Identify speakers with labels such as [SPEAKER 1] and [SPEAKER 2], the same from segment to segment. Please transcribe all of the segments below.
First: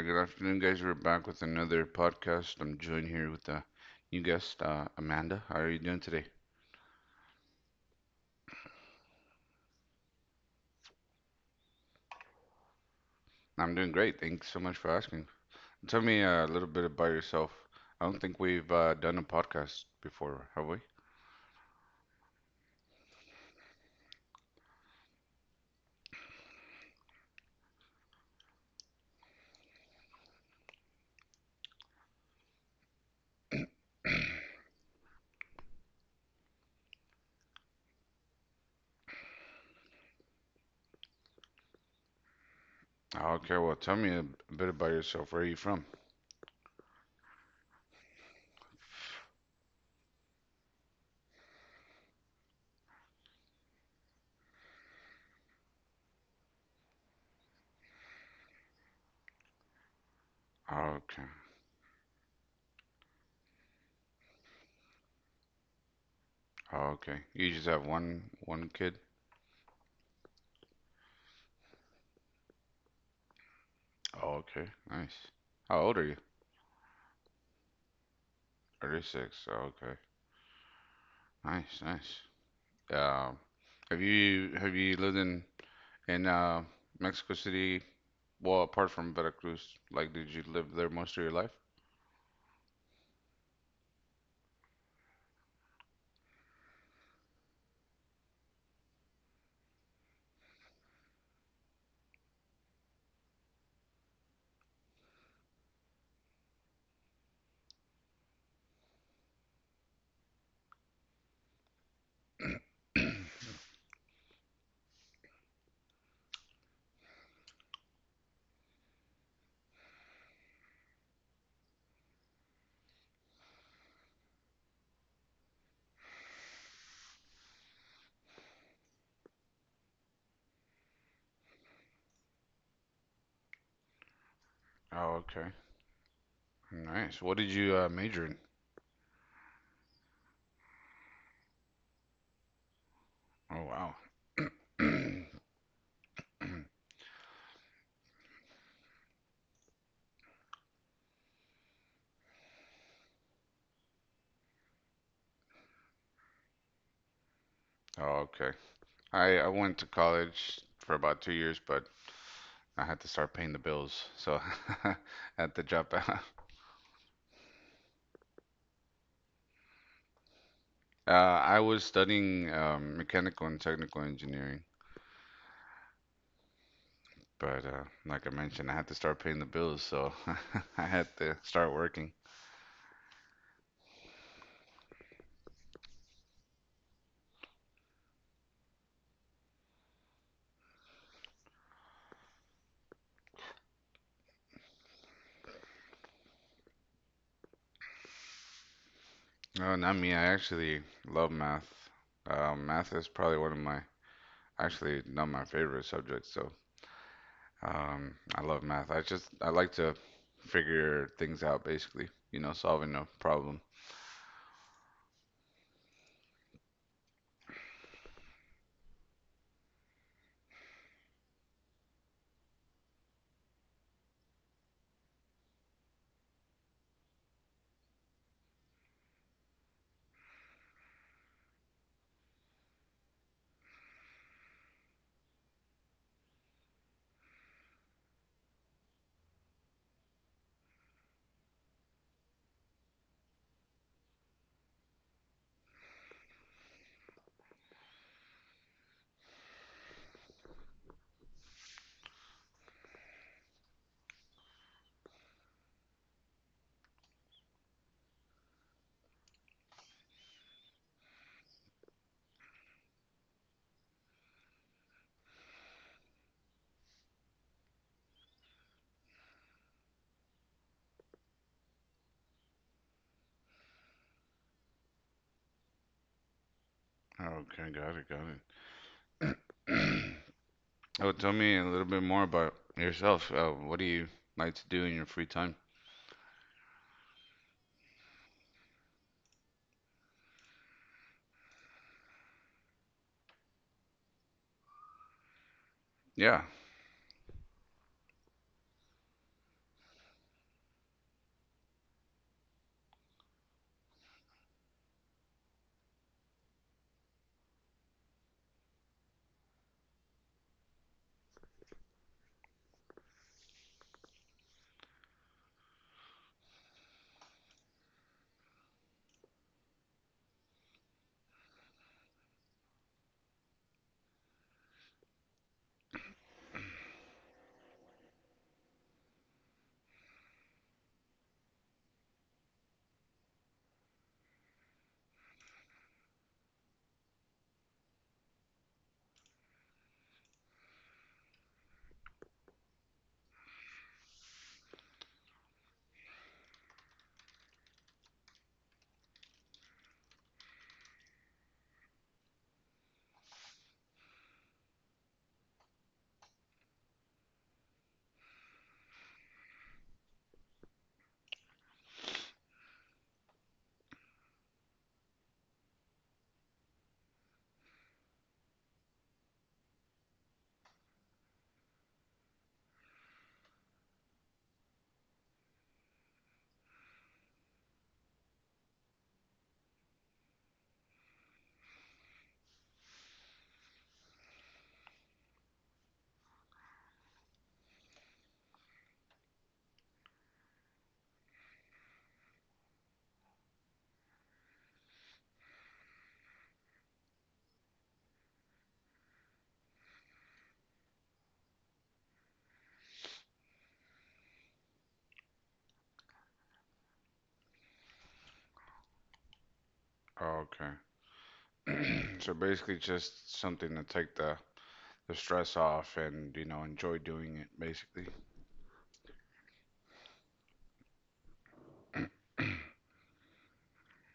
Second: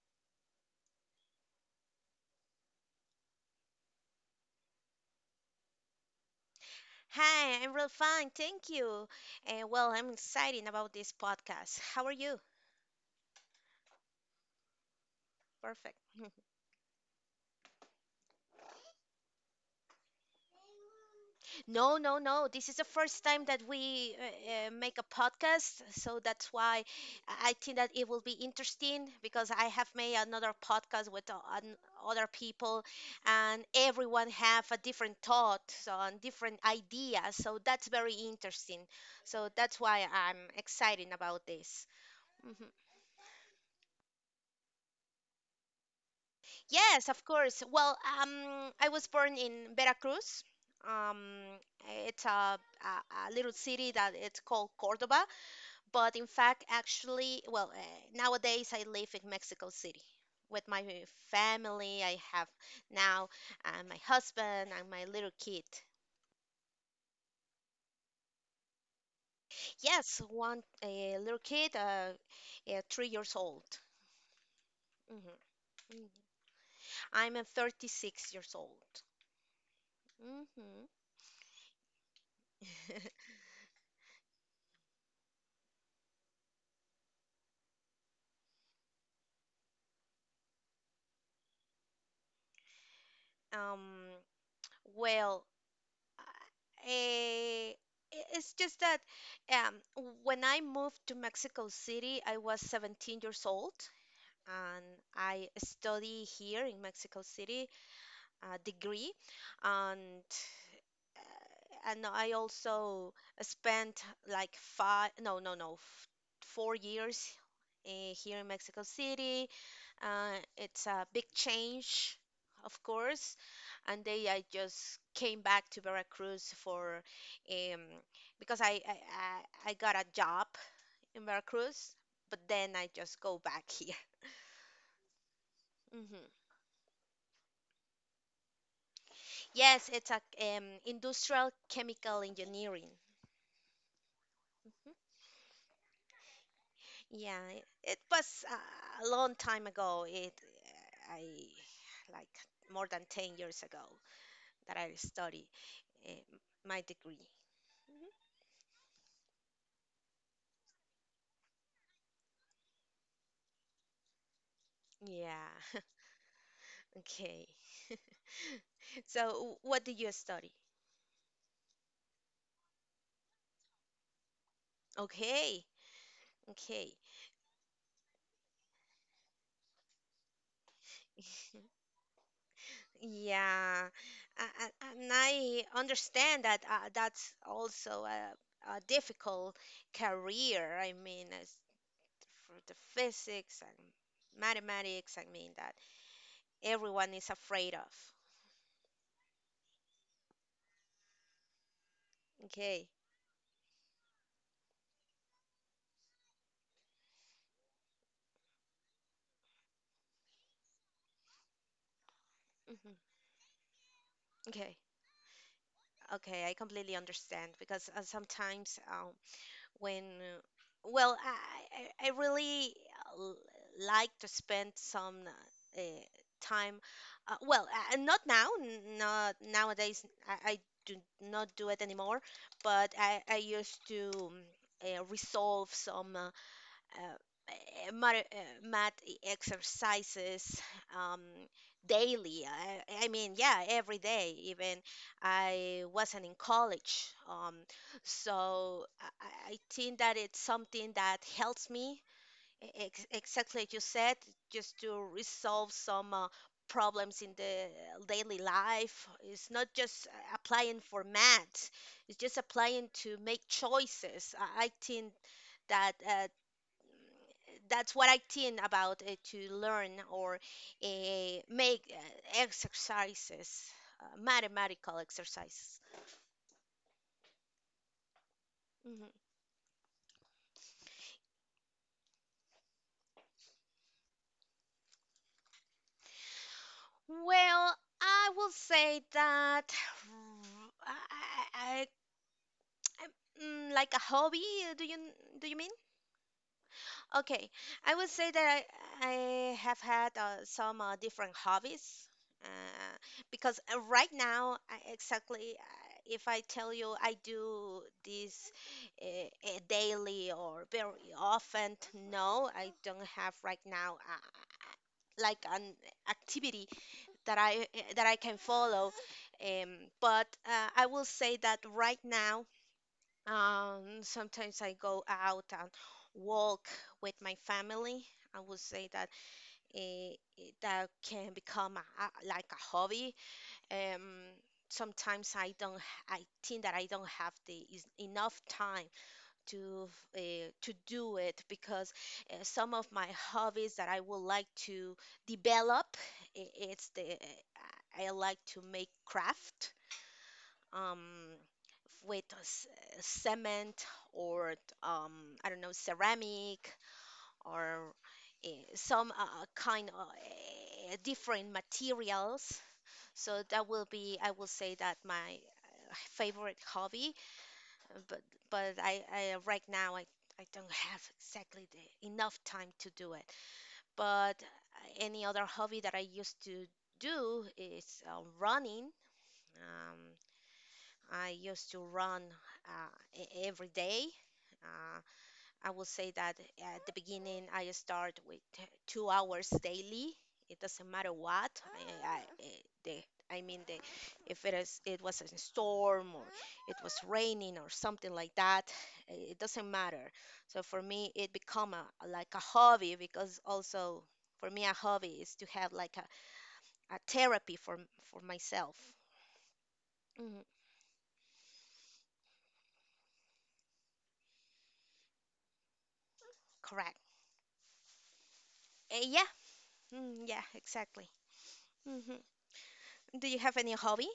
[SPEAKER 1] right, good afternoon, guys. We're back with another podcast. I'm joined here with a new guest, Amanda. How are you doing today?
[SPEAKER 2] Hi, I'm real fine, thank you. And well, I'm excited about this podcast. How are you?
[SPEAKER 1] I'm doing great. Thanks so much for asking.
[SPEAKER 2] Perfect.
[SPEAKER 1] Tell me a little bit about yourself. I don't think we've done a podcast before, have we?
[SPEAKER 2] No, no, no. This is the first time that we make a podcast, so that's why I think that it will be interesting because I have made another podcast with other people, and everyone have a different thought so, and different ideas. So that's very interesting. So that's why I'm excited about this. Mm-hmm.
[SPEAKER 1] Okay, well, tell me a bit about yourself. Where are you from?
[SPEAKER 2] Yes, of course. Well, I was born in Veracruz. Um, it's a, a little city that it's called Cordoba, but in fact, actually, well, nowadays I live in Mexico City with my
[SPEAKER 1] Okay,
[SPEAKER 2] family. I have now my husband and my little kid.
[SPEAKER 1] okay. You just have one kid?
[SPEAKER 2] Yes, one a little kid, 3 years old.
[SPEAKER 1] Okay, nice.
[SPEAKER 2] Hmm
[SPEAKER 1] How old are you?
[SPEAKER 2] I'm 36 years old.
[SPEAKER 1] 36. Okay,
[SPEAKER 2] Hmm
[SPEAKER 1] nice, nice. Um, have you lived in In uh, Mexico City, well, apart from Veracruz, like, did you live there most of your life?
[SPEAKER 2] Um, well. Eh, it's just that um, when I moved to Mexico City, I was 17 years old and I study here in Mexico City a degree and and I also spent like five no no no f- 4 years here in Mexico City. It's a big change, of course. And they, I just came back to Veracruz for, um, because I I got a job in Veracruz, but then I just go back here.
[SPEAKER 1] Oh, okay.
[SPEAKER 2] Hmm
[SPEAKER 1] Nice. What did you major in?
[SPEAKER 2] Yes, it's a industrial chemical engineering.
[SPEAKER 1] Oh, wow.
[SPEAKER 2] Mhm. Yeah, it was a long time ago. It I like more than 10 years ago that I studied eh, my degree.
[SPEAKER 1] Oh, okay. I went to college for about two years, but I had to start paying the bills, so I
[SPEAKER 2] Yeah.
[SPEAKER 1] had to drop out.
[SPEAKER 2] Okay. So, what do you study?
[SPEAKER 1] I was studying mechanical and technical engineering,
[SPEAKER 2] Okay. Okay.
[SPEAKER 1] but like I mentioned, I had to start paying the bills, so I had to start working.
[SPEAKER 2] Yeah. And I understand that that's also a difficult career. I mean, as for the physics and mathematics, I mean, that everyone is afraid of.
[SPEAKER 1] No, not me. I actually love math.
[SPEAKER 2] Okay.
[SPEAKER 1] Math is probably one of my, actually, not my favorite subject. So, I love math. I like to figure things out, basically, you know, solving a
[SPEAKER 2] hmm
[SPEAKER 1] problem.
[SPEAKER 2] Okay. Okay. I completely understand because sometimes when well I really l- like to spend some time uh, well not now not nowadays I do not do it anymore but I used to resolve some math exercises um, daily. I mean, yeah, every day. Even I wasn't in college, so I think that it's something that helps me. Exactly like you said, just to resolve some problems in the daily life. It's not just applying for math; it's just applying to make choices. I think that that's what I think about to learn or uh, make exercises, mathematical exercises.
[SPEAKER 1] Okay, got it, got
[SPEAKER 2] Mhm.
[SPEAKER 1] it. Oh, tell me a little bit more about yourself. What do you like to do in your free time?
[SPEAKER 2] Well, I will say that I, I, I, like a hobby. uh, Do you do you mean?
[SPEAKER 1] Yeah.
[SPEAKER 2] Okay, I would say that I have had some different hobbies uh, because right now, I exactly, if I tell you I do this daily or very often, no, I don't have right now like an activity that I that I can follow. Um, but I will say that right now. Sometimes I go out and walk with my family. I would say that that can become like a hobby. Um, sometimes I think that I don't have the is enough time to to do it because some of my hobbies that I would like to develop, it's the I like to make craft. Um, with cement or um, I don't know ceramic or uh, some kind of different materials. So that will be I will say that my favorite hobby, uh, but but I right now I don't have exactly the enough time to do it. But any other hobby that I used to do is running. Um, I used to run every day. Uh, I will say that at the beginning, I start with 2 hours daily. It doesn't matter what. I, I, I- the, I mean, if it is, it was a storm or it was raining or something like that, it doesn't matter. So for me, it become like a hobby because also for me, a hobby is to have like a therapy for myself. Mhm,
[SPEAKER 1] Oh, okay. So basically, just something to take the stress off and, you know,
[SPEAKER 2] correct.
[SPEAKER 1] enjoy doing it, basically.
[SPEAKER 2] Yeah, mm, yeah, exactly. hmm Do you have any hobby?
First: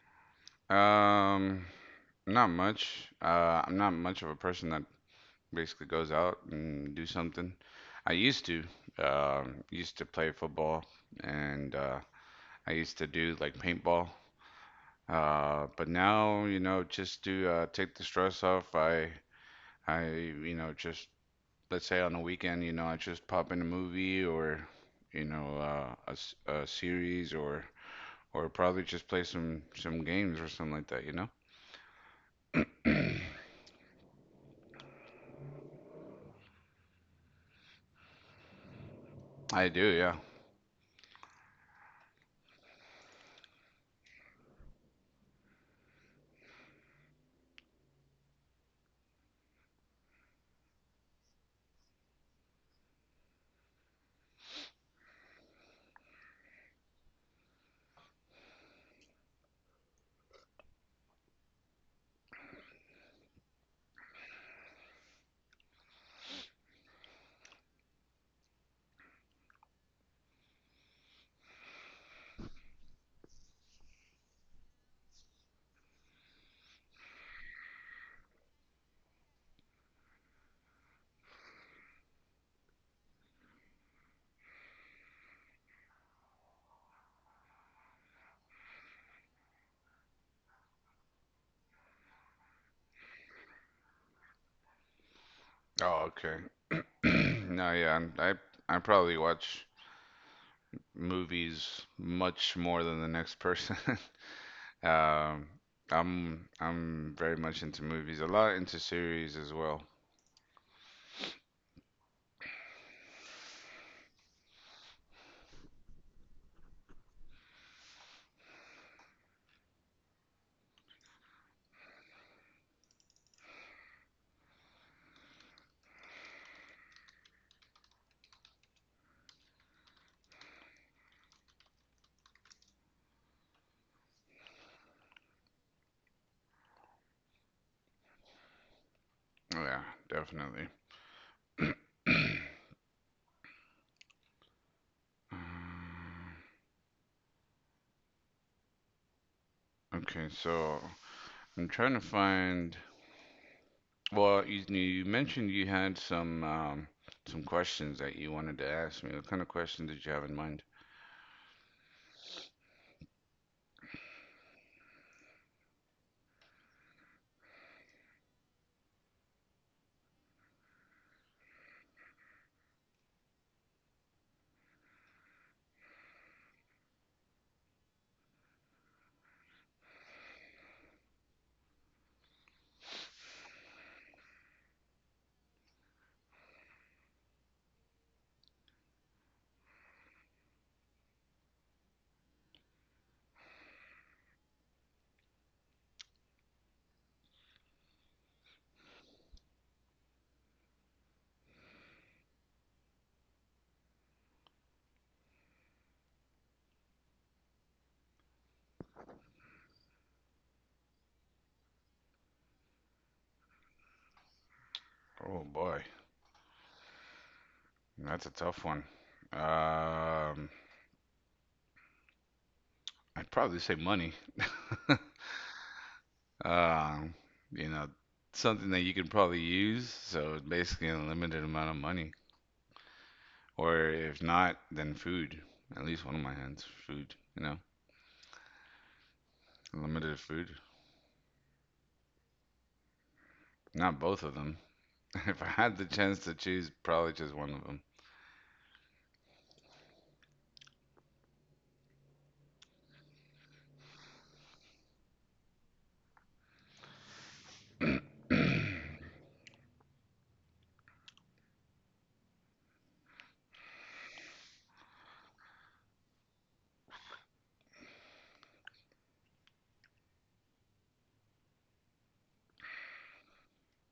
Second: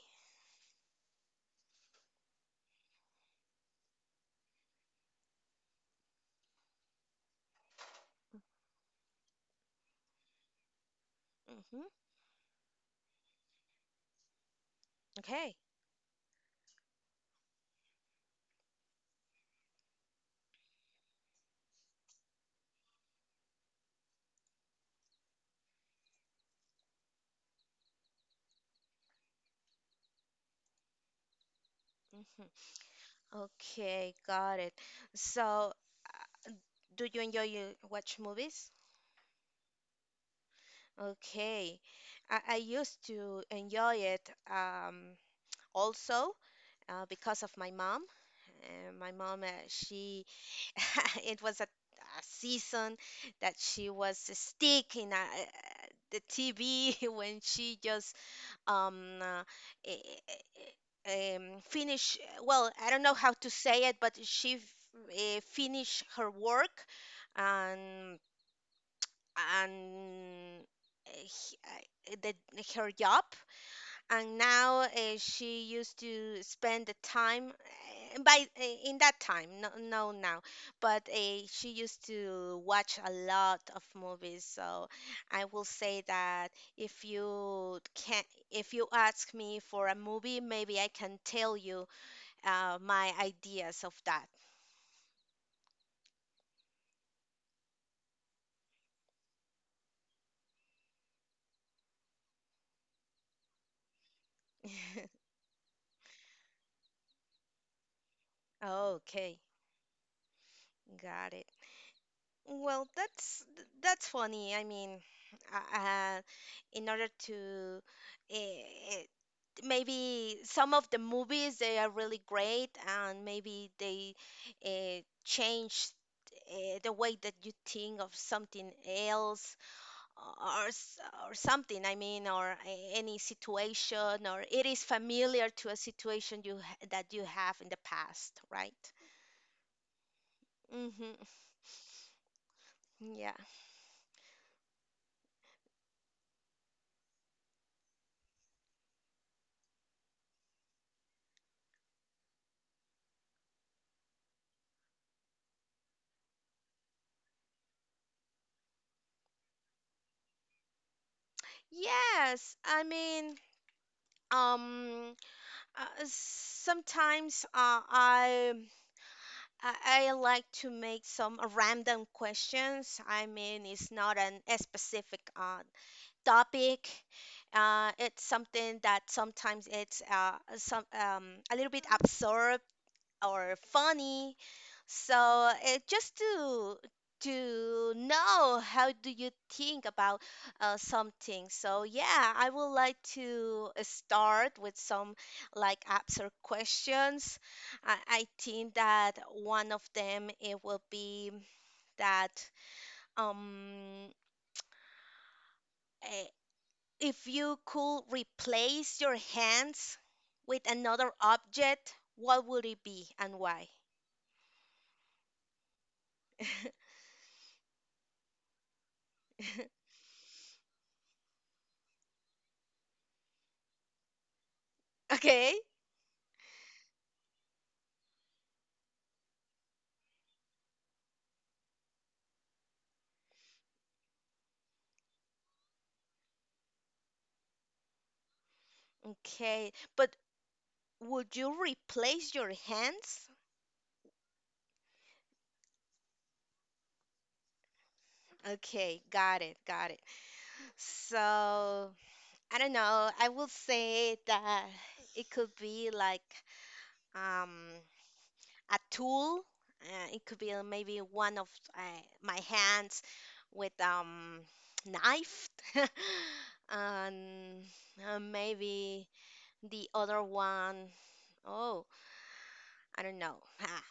[SPEAKER 1] Um, Not much. I'm not much of a person that basically goes out and do something. I used to play football and
[SPEAKER 2] Hmm
[SPEAKER 1] I used to do like paintball.
[SPEAKER 2] Okay.
[SPEAKER 1] But now, you know, just to take the stress off, you know, just let's say on the weekend, you know, I just pop in a movie or, you know, a series or probably just play some games or something like that, you know?
[SPEAKER 2] hmm Okay, got it. So, do you enjoy you watch movies?
[SPEAKER 1] I do, yeah.
[SPEAKER 2] Okay. I used to enjoy it also because of my mom. My mom, she it was a season that she was in a, the TV when she just um, uh, eh, finish. Well, I don't know how to say it, but she her work, and and eh, he- eh, her job and now she used to spend the time by in that time no, no now but she used to watch a lot of movies, so I will say that if you can, if you ask me for a movie, maybe I can tell you my ideas of that.
[SPEAKER 1] Oh, okay. No, yeah, I'm- I'- I probably watch movies much more than the next person. Um, I'm very much into movies, a lot into series
[SPEAKER 2] Okay,
[SPEAKER 1] as well.
[SPEAKER 2] got it. Well, that's funny. I mean, uh, uh, in order to, uh, maybe some of the movies they are really great, and maybe they change the way that you think of something else or s- or something. I mean, or any situation, or it is familiar to a situation that you have in the past, right?
[SPEAKER 1] Yeah, definitely.
[SPEAKER 2] Mm-hmm. Yeah.
[SPEAKER 1] Um, Okay, so I'm trying to find. Well, you mentioned you had some questions that you wanted to ask me. What kind of questions did you have in mind?
[SPEAKER 2] Yes, I mean, um sometimes I like to make some random questions. I mean, it's not an a specific topic. It's something that sometimes it's some a little bit absurd, or funny. So it just to know how do you think about something. So yeah, I would like to start with some like apps or questions. I think that one of them it will be that um eh, if you could replace your hands with another object, what would it be and why?
[SPEAKER 1] Oh boy, that's a tough one. Um, I'd probably say money.
[SPEAKER 2] Okay.
[SPEAKER 1] Um, you know, something that you can probably use. So basically, a limited amount of money, or if not, then food. At least one of my hands, food. You know,
[SPEAKER 2] Okay, but
[SPEAKER 1] limited food.
[SPEAKER 2] would you replace your hands?
[SPEAKER 1] Not both of them. If I had the chance to choose, probably just one of them.
[SPEAKER 2] Okay, got it, got it. So, I don't know, I will say that it could be like um a tool. It could be maybe one of uh, my hands with knife. And maybe the other one, oh, I don't know. Ah,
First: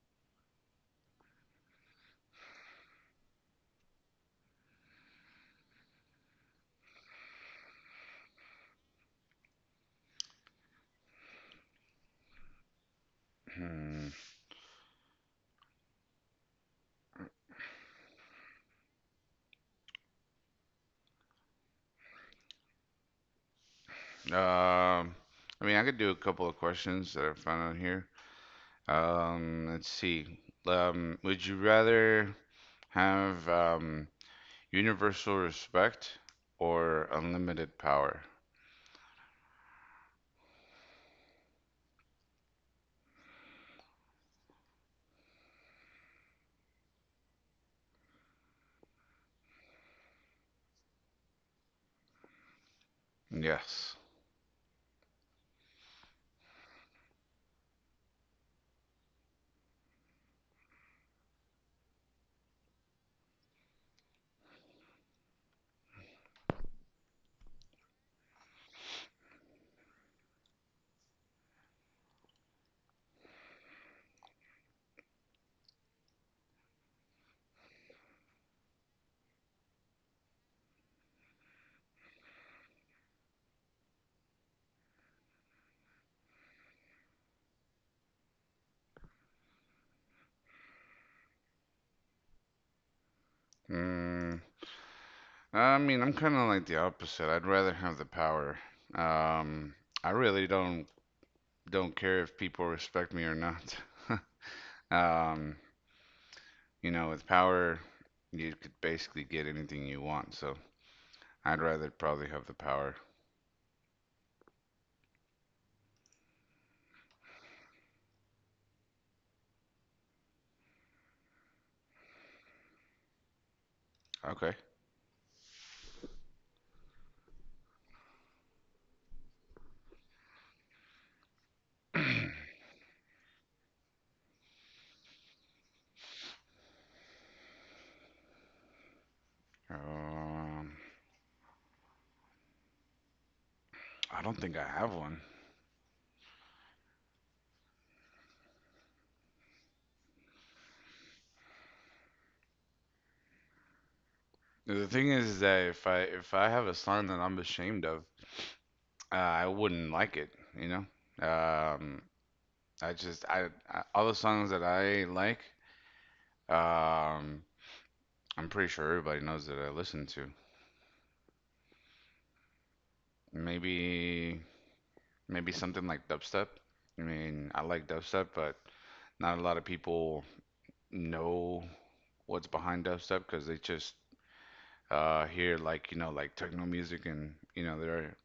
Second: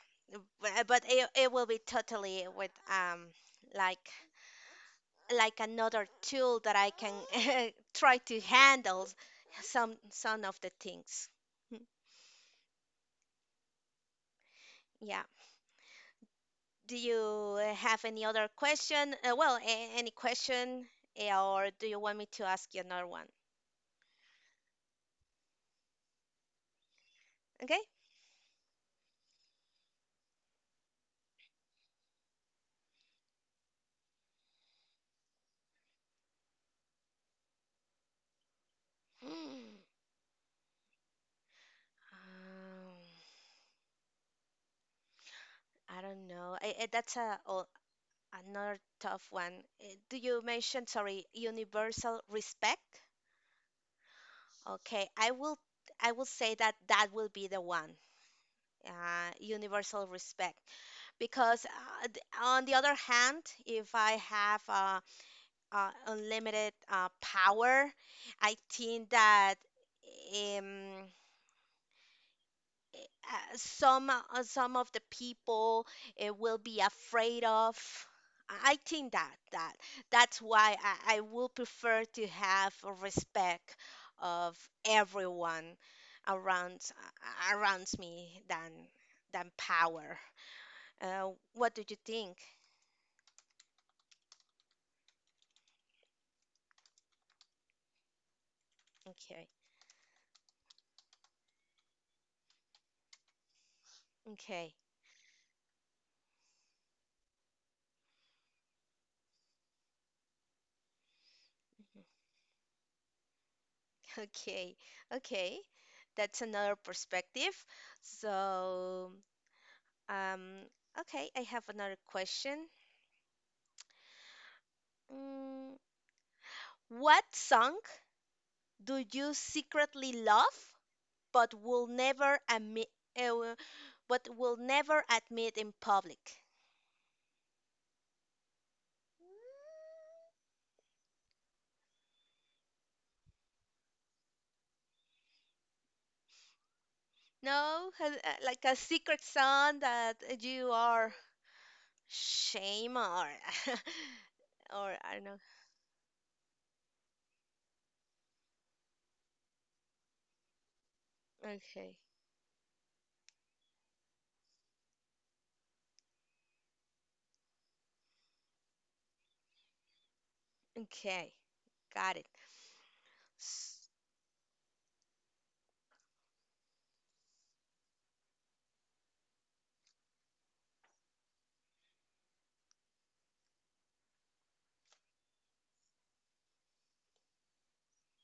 [SPEAKER 2] but it, it will be totally with like like another tool that I can try to handle some of the things. Mm,
[SPEAKER 1] Hmm.
[SPEAKER 2] yeah. Do you have any other question? Well, a- any question, or do you want me to ask you another one?
[SPEAKER 1] Um, I mean, I could do a couple of questions that I found
[SPEAKER 2] Okay.
[SPEAKER 1] out here. Let's see. Would you rather have universal respect or unlimited power?
[SPEAKER 2] Hmm. Um, I don't know. That's another tough one. Do you mention, sorry, universal respect?
[SPEAKER 1] Yes.
[SPEAKER 2] Okay, I will say that that will be the one, universal respect. Because on the other hand, if I have unlimited power, I think that um, some of the people will be afraid of. I think that that's why I will prefer to have a respect of everyone around around me than power. What do you think?
[SPEAKER 1] Mm, I mean, I'm kind of like the opposite. I'd rather have the power.
[SPEAKER 2] Okay,
[SPEAKER 1] Um, I really don't care if people respect me or not.
[SPEAKER 2] okay,
[SPEAKER 1] Um, you know, with power, you could basically get anything you want. So I'd rather probably have the power.
[SPEAKER 2] okay, okay. That's another perspective. So, um, okay, I have another question.
[SPEAKER 1] Okay.
[SPEAKER 2] Mm, what song do you secretly love but will
[SPEAKER 1] Um,
[SPEAKER 2] never admit uh, in public?
[SPEAKER 1] I don't think I have one.
[SPEAKER 2] No, like a secret song that you are shame or
[SPEAKER 1] The
[SPEAKER 2] or
[SPEAKER 1] thing
[SPEAKER 2] I don't
[SPEAKER 1] is
[SPEAKER 2] know.
[SPEAKER 1] that if I have a son that I'm ashamed of, uh, I wouldn't like it, you know.
[SPEAKER 2] Okay.
[SPEAKER 1] Um, I all the songs that I like, um, I'm pretty sure everybody knows that I listen to.
[SPEAKER 2] Okay. Got it. S-
[SPEAKER 1] Maybe maybe something like dubstep. I mean, I like dubstep, but not a lot of people know what's behind dubstep because they just hear like you know like techno music and you know they're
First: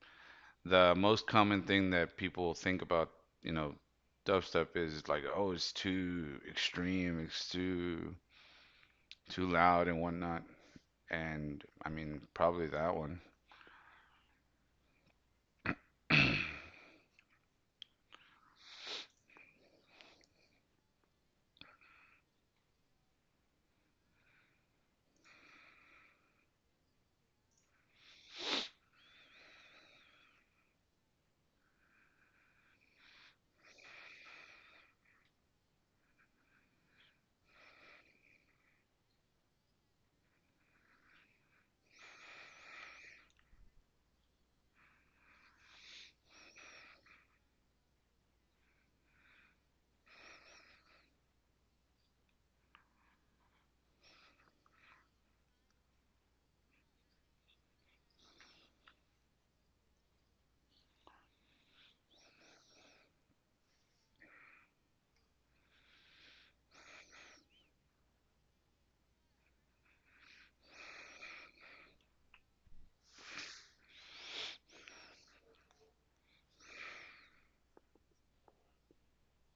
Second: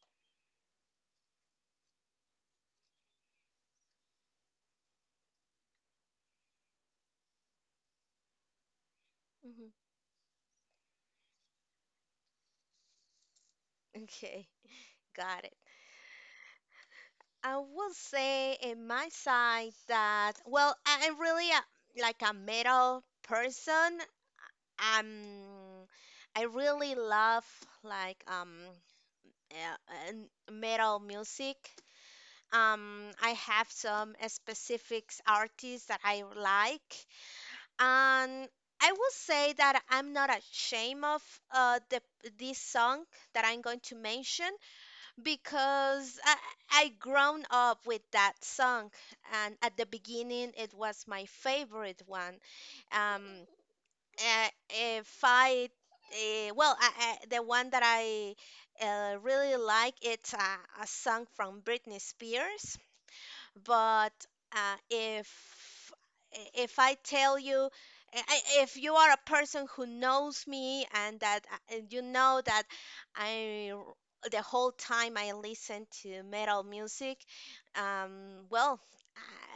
[SPEAKER 1] the most common thing that people think about, you know, dubstep is like, oh, it's too extreme, it's too
[SPEAKER 2] mhm,
[SPEAKER 1] loud and whatnot. And I mean, probably that one.
[SPEAKER 2] okay. Got it. I will say in my side that well, I'm really like a metal person. I'm I really love like metal music. I have some specific artists that I like, and I will say that I'm not ashamed of the this song that I'm going to mention because I grown up with that song, and at the beginning it was my favorite one. Um, uh, fight. Well, the one that I really like it's a song from Britney Spears but uh, if if I tell you if you are a person who knows me and that you know that the whole time I listen to metal music, well,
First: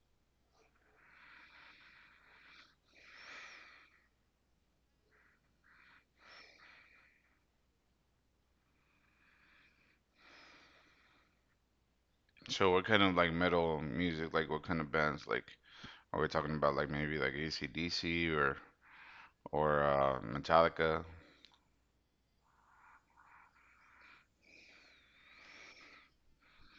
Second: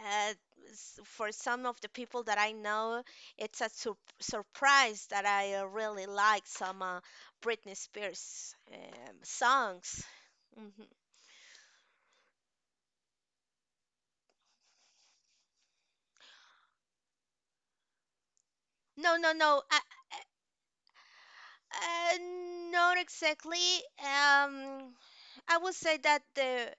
[SPEAKER 2] uh, for some of the people that I know, it's a surprise that I really like some Britney Spears songs. Mhm.
[SPEAKER 1] So what kind of like metal music, like what kind of bands, like are we talking about? Like maybe like AC/DC or
[SPEAKER 2] No, no, no. I,
[SPEAKER 1] or uh, Metallica?
[SPEAKER 2] Uh, not exactly. Um, I would say that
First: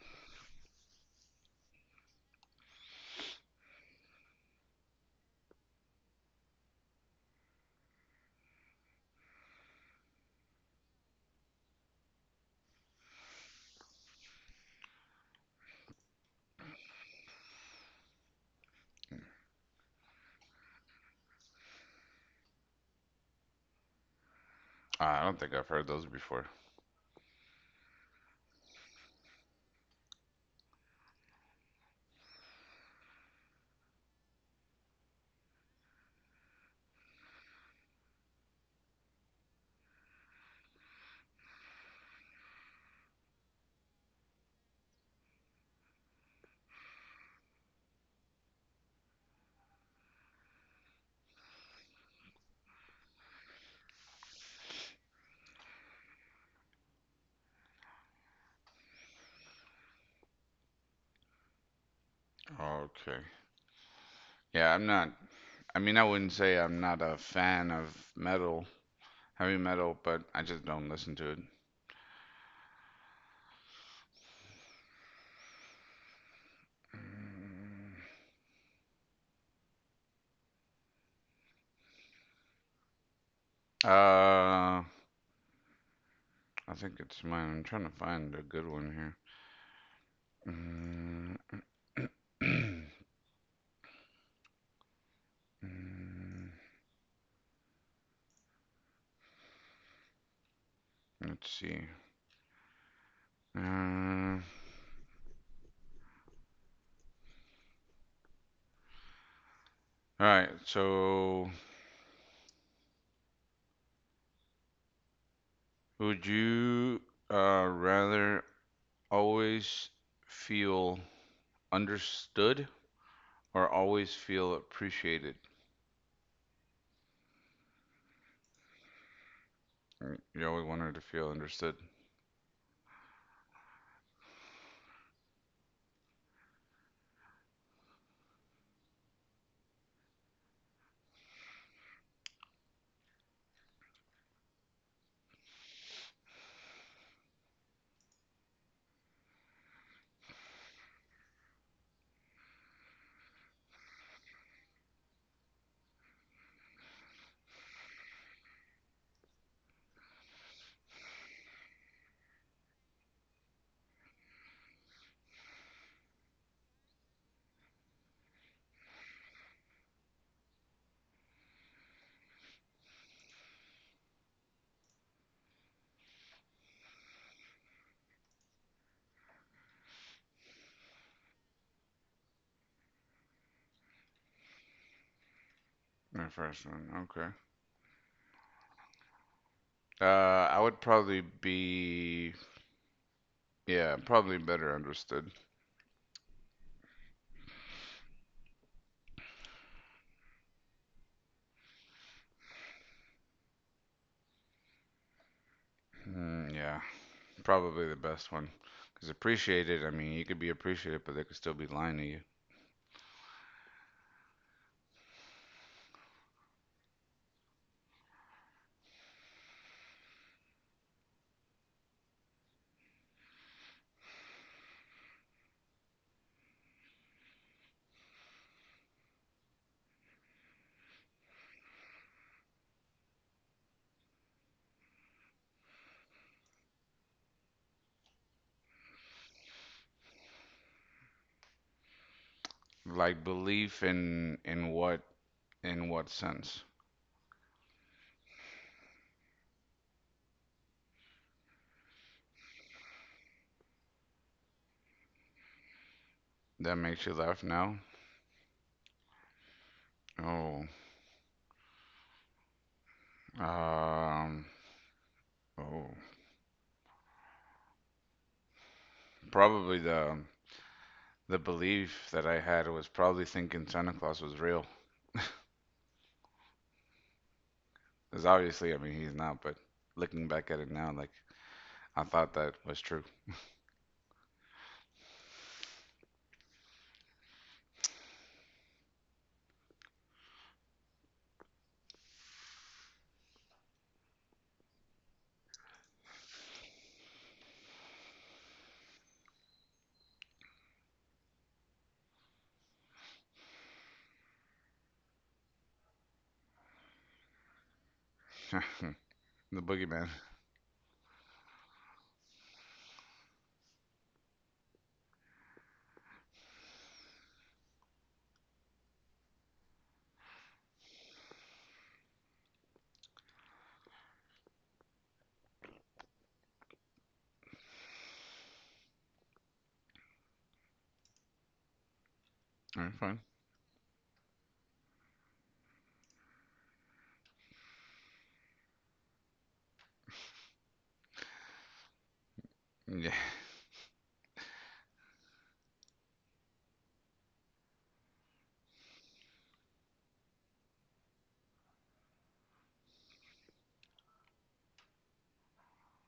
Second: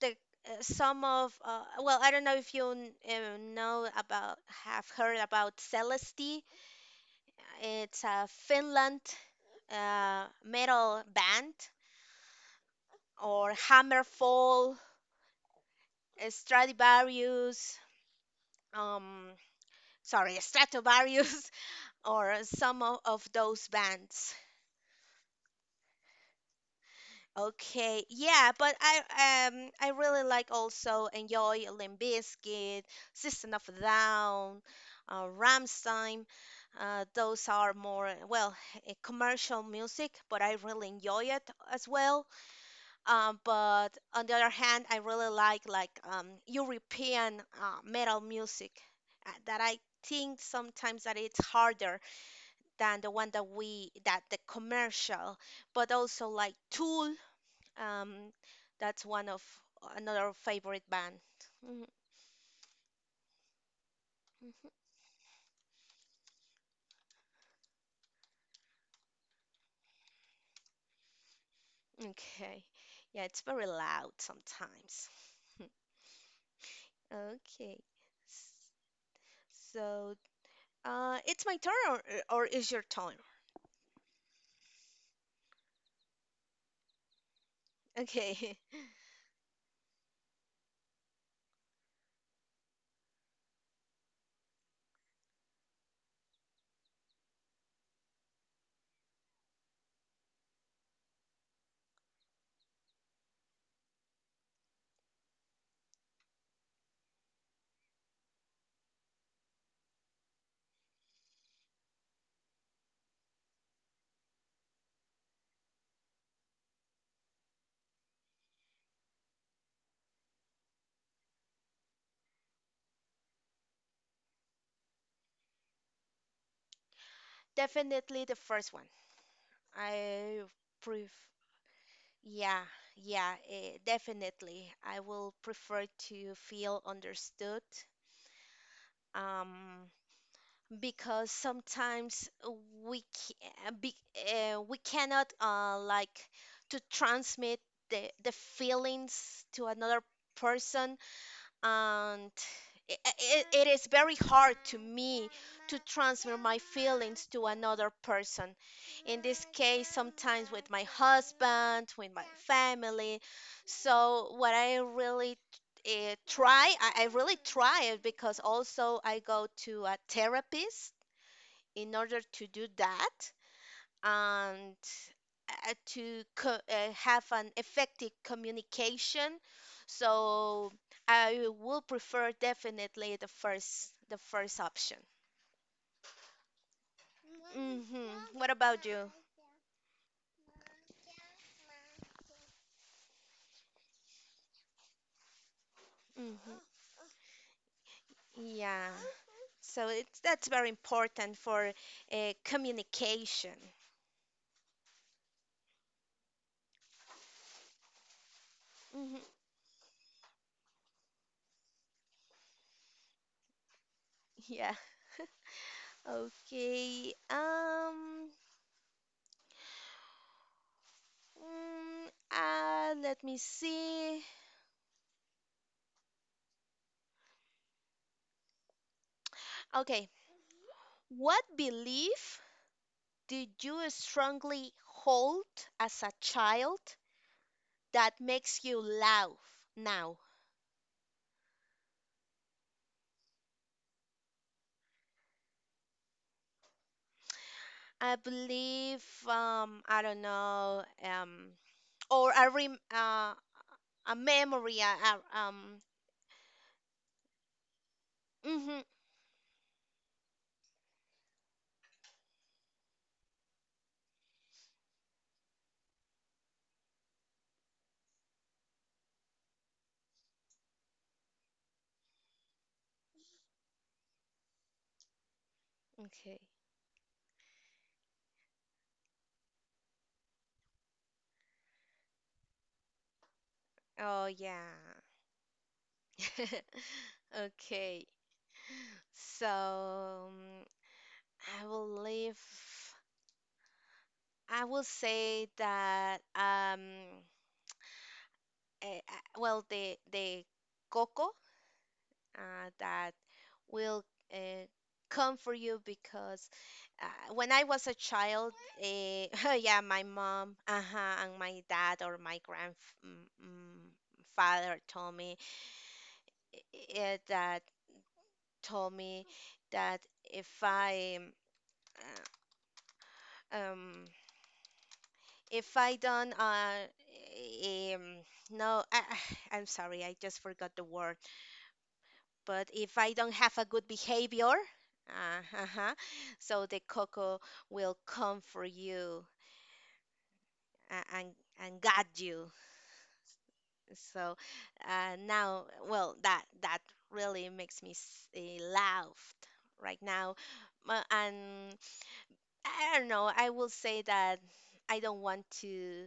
[SPEAKER 2] the some of well, I don't know if you know about have heard about Celeste. It's a Finland metal band or Hammerfall, Stradivarius. Um, sorry, Stratovarius or some of those bands.
[SPEAKER 1] I don't think I've heard those before.
[SPEAKER 2] Okay, yeah, but I really like also enjoy Limp Bizkit, System of a Down, Rammstein. Those are more commercial music, but I really enjoy it as well. But on the other hand, I really like European metal music that I think sometimes that it's harder than the one that we that the commercial, but also like Tool. Um, that's one of another favorite band. Mhm,
[SPEAKER 1] Okay.
[SPEAKER 2] mhm.
[SPEAKER 1] Yeah, I'm not. I mean, I wouldn't say I'm not a fan of metal, heavy metal, but I just don't listen to it.
[SPEAKER 2] Okay. Yeah, it's very loud sometimes. Okay. S- So, it's my turn or is your turn?
[SPEAKER 1] Mm, I think it's mine. I'm trying to find a
[SPEAKER 2] Okay.
[SPEAKER 1] good one here. Mm, let's see. Uh, all right. So, would you rather always feel understood or always feel appreciated?
[SPEAKER 2] Definitely the first one.
[SPEAKER 1] Mm,
[SPEAKER 2] I
[SPEAKER 1] you always wanted to
[SPEAKER 2] pref
[SPEAKER 1] feel understood.
[SPEAKER 2] yeah, yeah, eh, Definitely, I will prefer to feel understood. Um, because sometimes we ca- be, we cannot like to transmit the feelings to another person, and it is very hard to me to transfer my feelings to another person in this case, sometimes with my husband, with my family. So what I really try I really try, it because also I go to a therapist in order to do that, and to have an effective communication. So I will prefer definitely the first option.
[SPEAKER 1] My first one. Okay.
[SPEAKER 2] Mm-hmm. What about you?
[SPEAKER 1] I would probably be yeah, probably better understood.
[SPEAKER 2] Mm-hmm. Yeah, so it's that's very important for communication.
[SPEAKER 1] Mm, yeah, probably the best one. Because
[SPEAKER 2] Hmm.
[SPEAKER 1] appreciated, I mean, you could be appreciated, but they could still be lying to you.
[SPEAKER 2] Yeah. Okay. Mm, Let me see. Okay, what belief did you strongly hold as a child that makes you laugh now?
[SPEAKER 1] Like belief in in what sense?
[SPEAKER 2] I believe, I don't know, or a rem a memory, uh, um,
[SPEAKER 1] That makes you laugh now?
[SPEAKER 2] mhm,
[SPEAKER 1] Oh, um, oh, probably the belief that I had was probably thinking Santa Claus was real.
[SPEAKER 2] okay.
[SPEAKER 1] Because obviously, I mean, he's not, but looking back at it now, like I thought that was true.
[SPEAKER 2] Oh yeah. Okay. So, I believe I will say that well, the coco that will uh, come for you, because when I was a child, uh,
[SPEAKER 1] The
[SPEAKER 2] yeah, my
[SPEAKER 1] boogeyman.
[SPEAKER 2] mom, uh-huh, and my dad or my grandfather told me that told me that um, um, if I don't eh, um, no, I, I'm sorry, I just forgot the word. But
[SPEAKER 1] All right,
[SPEAKER 2] if I
[SPEAKER 1] fine.
[SPEAKER 2] don't have a good behavior, uh-huh, so the cocoa will come for you a- and and guide you.
[SPEAKER 1] Yeah.
[SPEAKER 2] So now, well, that really makes me laugh right now. And I don't know. I will say that I don't want to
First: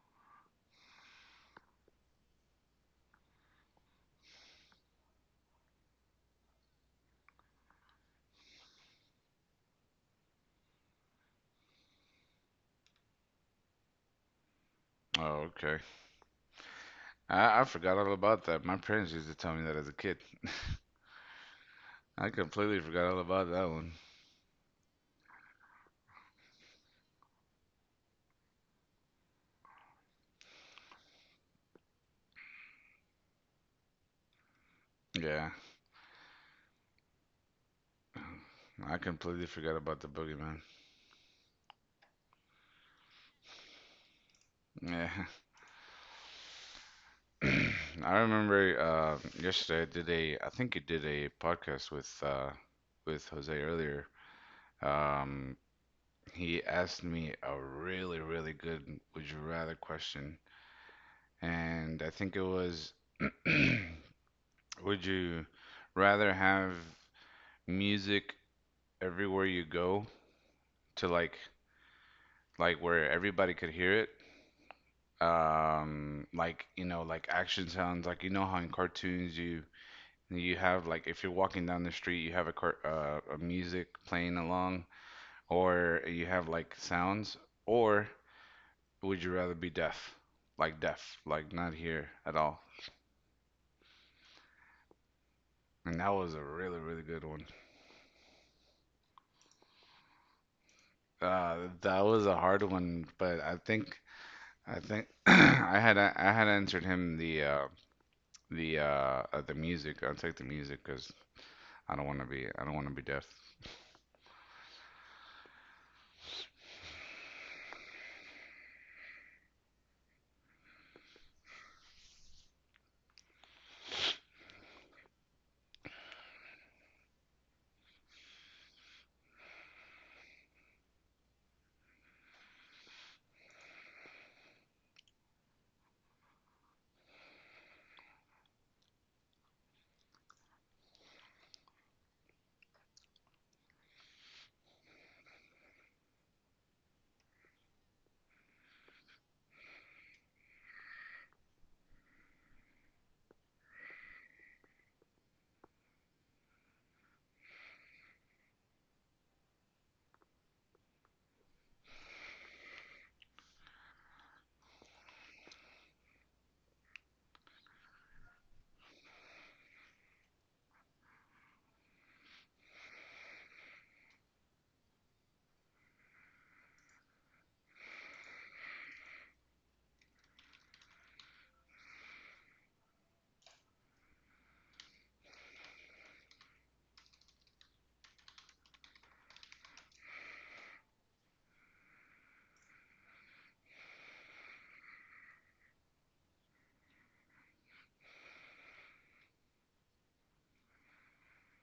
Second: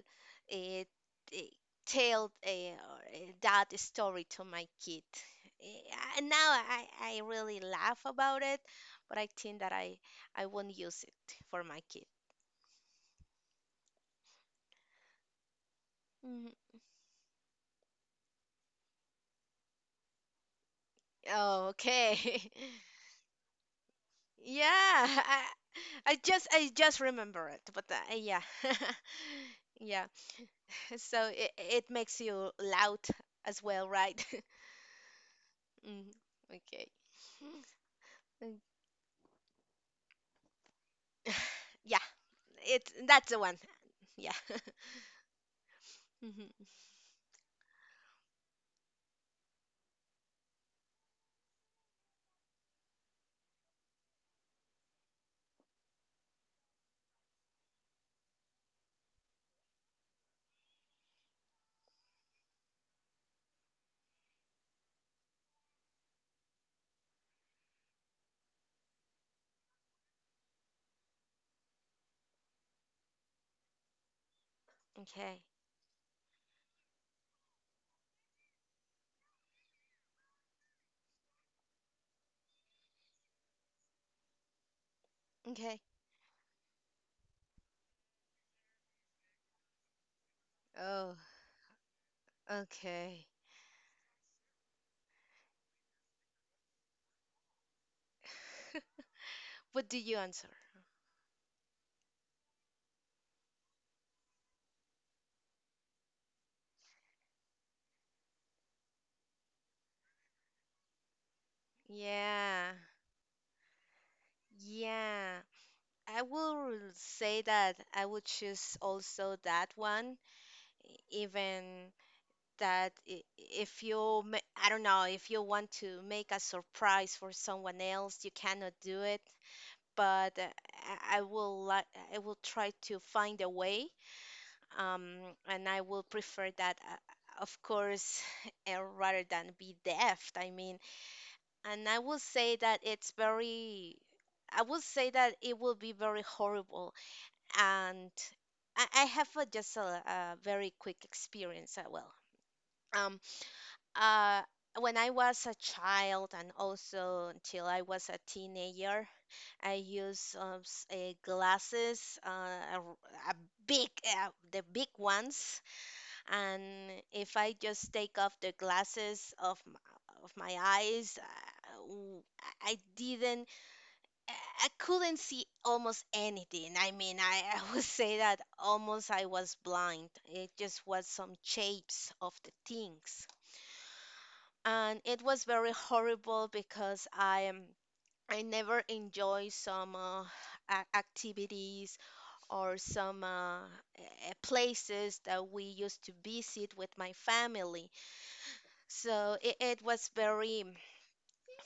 [SPEAKER 2] uh, t- tell that story to my kid. Eh, now I really laugh about it, but I think that I won't use it for my kid.
[SPEAKER 1] Oh, okay.
[SPEAKER 2] Mhm.
[SPEAKER 1] I forgot all about that. My parents used to tell me that as a kid.
[SPEAKER 2] Oh,
[SPEAKER 1] I
[SPEAKER 2] okay.
[SPEAKER 1] completely forgot all about that one.
[SPEAKER 2] Yeah, I just remember it, but yeah, yeah. So it makes you loud as well, right?
[SPEAKER 1] Yeah.
[SPEAKER 2] Mm, okay. Mm,
[SPEAKER 1] I completely forgot about the boogeyman.
[SPEAKER 2] yeah, it's that's the one. Yeah.
[SPEAKER 1] Yeah.
[SPEAKER 2] Hmm.
[SPEAKER 1] I remember yesterday I did a, I think I did a podcast with Jose earlier. Um, he asked me a really, really good would you rather question. And I think it was would you rather have music everywhere you go to like where everybody could hear it.
[SPEAKER 2] Okay.
[SPEAKER 1] Like you know, like action sounds. Like you know how in cartoons you you have like if you're walking down the street, you have a car a music playing along,
[SPEAKER 2] Okay.
[SPEAKER 1] or you have like sounds. Or would you rather be deaf? Like
[SPEAKER 2] Oh,
[SPEAKER 1] deaf, like not hear at all.
[SPEAKER 2] okay.
[SPEAKER 1] And that was a really really good one.
[SPEAKER 2] What do you answer?
[SPEAKER 1] That was a hard one, but I think I had answered him the the uh, the music. I'll take the music because I don't want to be I
[SPEAKER 2] Yeah.
[SPEAKER 1] don't want to be deaf.
[SPEAKER 2] Yeah. I will say that I would choose also that one, even if you, I don't know, if you want to make a surprise for someone else, you cannot do it. But I will, I will try to find a way, um, and I will prefer that, of course, rather than be deaf. I mean, and I will say that I will say that it will be very horrible. And I have just a very quick experience. Well, um, uh, when I was a child, and also until I was a teenager, I used glasses, a big, the big ones, and if I just take off the glasses of my eyes, I didn't, I I couldn't see almost anything. I mean, I would say that almost I was blind. It just was some shapes of the things, and it was very horrible because I am. I never enjoy some activities or some places that we used to visit with my family. So it was very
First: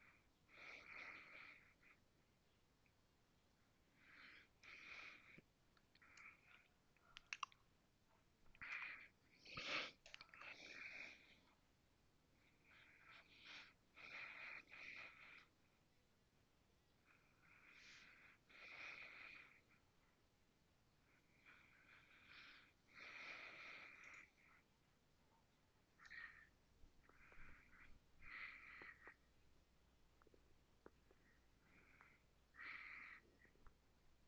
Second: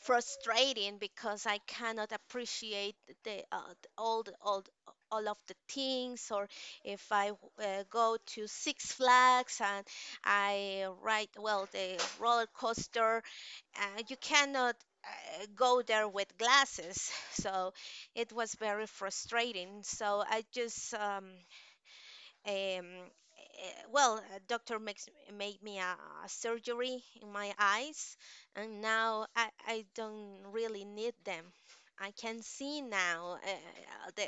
[SPEAKER 2] frustrating because I cannot appreciate the uh, the- all the, all the- all of the things. Or if I go to Six Flags and I ride well the roller coaster, you cannot go there with glasses. So it was very frustrating. So I just um, eh, well, a doctor makes made me a surgery in my eyes, and now I don't really need them. I can see now,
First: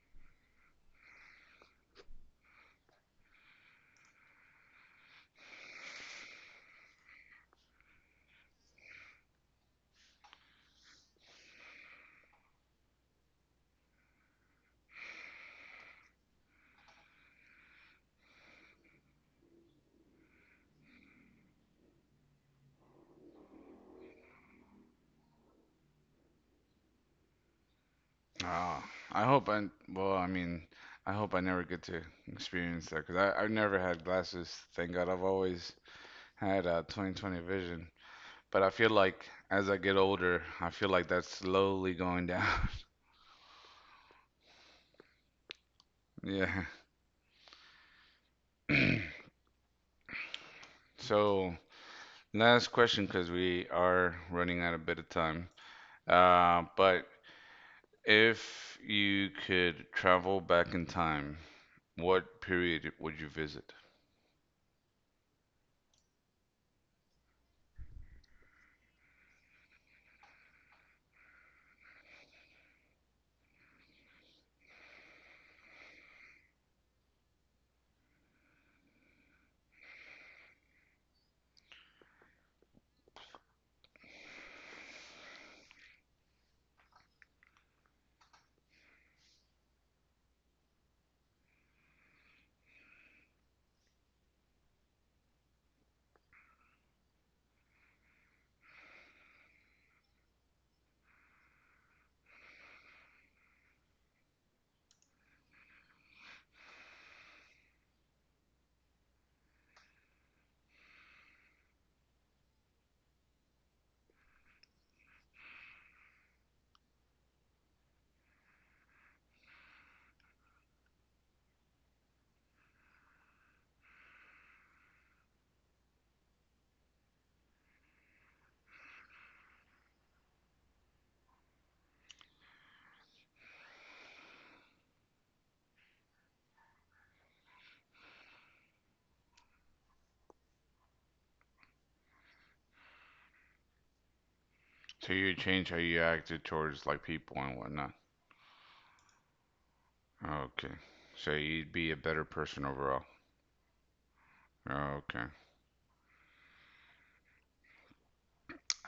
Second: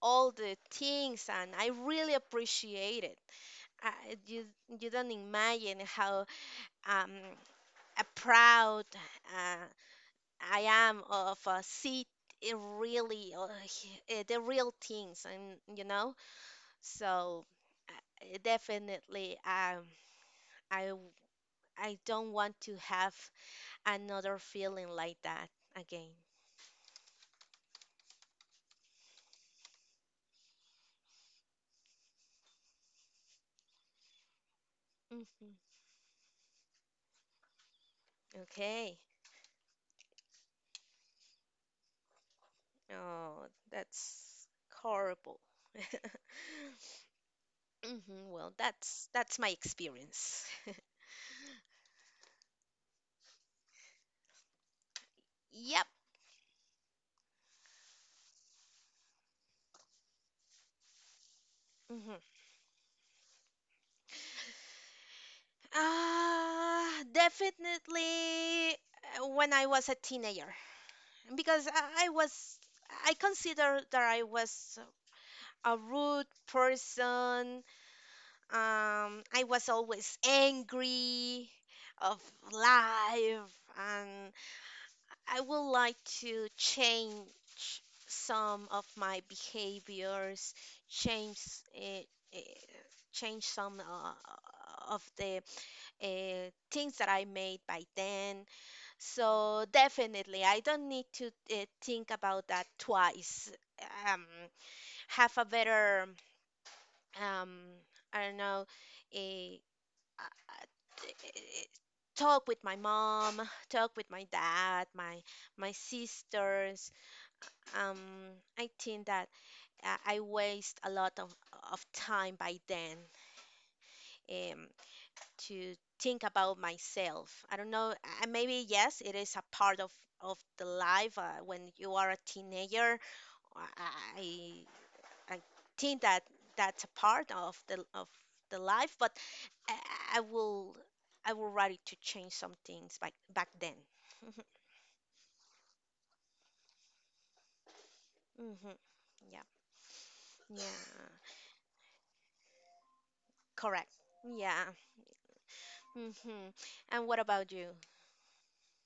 [SPEAKER 2] all the things, and I really appreciate it. I, you don't imagine how um proud uh, I am of see it really the real things, and you know. So definitely, I w- I don't want to have another feeling like that again.
[SPEAKER 1] Oh, I hope I well I mean I hope I never get to experience that because I I've never had glasses. Thank God I've
[SPEAKER 2] Hmm.
[SPEAKER 1] always had 20/20 vision. But I feel
[SPEAKER 2] Okay.
[SPEAKER 1] like as I get older, I feel like that's slowly going down.
[SPEAKER 2] Oh, that's horrible.
[SPEAKER 1] Yeah.
[SPEAKER 2] Hmm. Well, that's my experience.
[SPEAKER 1] So last question because we are running out a bit of time.
[SPEAKER 2] Yep.
[SPEAKER 1] But if you could travel back in time
[SPEAKER 2] Hmm.
[SPEAKER 1] what period would you visit?
[SPEAKER 2] Ah, definitely when I was a teenager, because I consider that I was a rude person. I was always angry of life, and I would like to change some of my behaviors, change uh, uh, change some of the things that I made by then. So definitely, I don't need to think about that twice. Um, have a better um, I don't know, uh, uh, t- eh, talk with my mom, talk with my dad, my sisters. Um, I think that I waste a lot of time by then, um, to think about myself. I don't know. Maybe yes, it is a part of the life when you are a teenager. I I think that that's a part of the life, but I, I will I will ready to change some things back then.
[SPEAKER 1] So you change how you acted towards like people and whatnot.
[SPEAKER 2] Hmm. Yeah, yeah,
[SPEAKER 1] Okay. So you'd be a better person overall.
[SPEAKER 2] correct. Yeah.
[SPEAKER 1] Okay.
[SPEAKER 2] Hmm. And what about you?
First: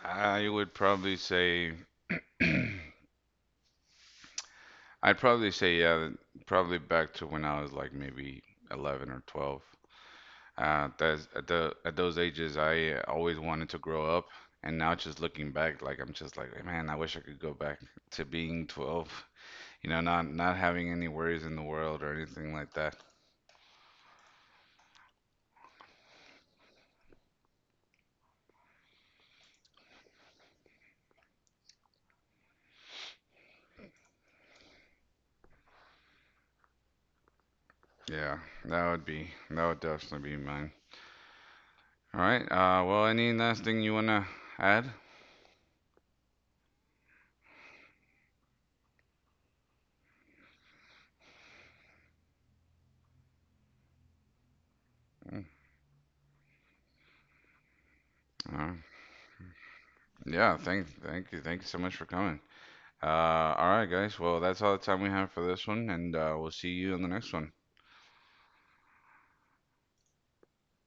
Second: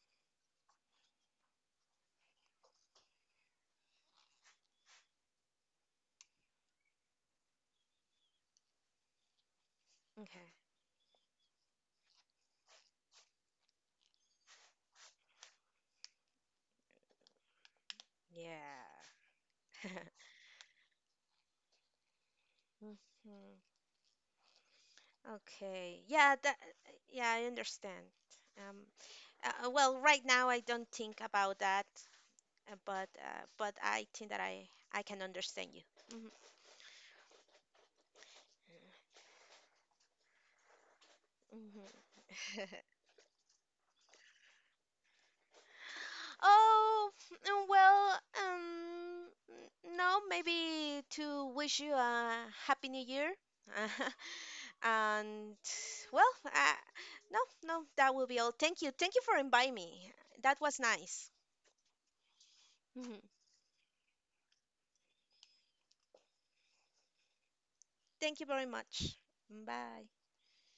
[SPEAKER 1] I would probably say, I'd probably say, yeah, probably back to when I was like maybe 11 or 12.
[SPEAKER 2] Okay.
[SPEAKER 1] At those ages, I always wanted to grow up. And now just looking back, like I'm just like, man, I wish I could go back to being 12.
[SPEAKER 2] Yeah.
[SPEAKER 1] You know, not having any worries in the world or anything like that.
[SPEAKER 2] Hmm. Okay. Yeah. That. Yeah, I understand. Um. Well, right now I don't think about that, but I think that I can understand you.
[SPEAKER 1] Yeah, that would definitely be mine.
[SPEAKER 2] Hmm.
[SPEAKER 1] All right. Well, any last thing you wanna add?
[SPEAKER 2] Oh, mm, well, no, maybe to wish you a happy new year.
[SPEAKER 1] Mm,
[SPEAKER 2] And well, no, no, that will be all.
[SPEAKER 1] all right.
[SPEAKER 2] Thank you. Thank you for inviting me.
[SPEAKER 1] Yeah.
[SPEAKER 2] That was nice.
[SPEAKER 1] Thank you so much for coming. Uh, all right, guys. Well, that's all the time we have for this one, and we'll see you on the next one.
[SPEAKER 2] Thank you very much. Bye.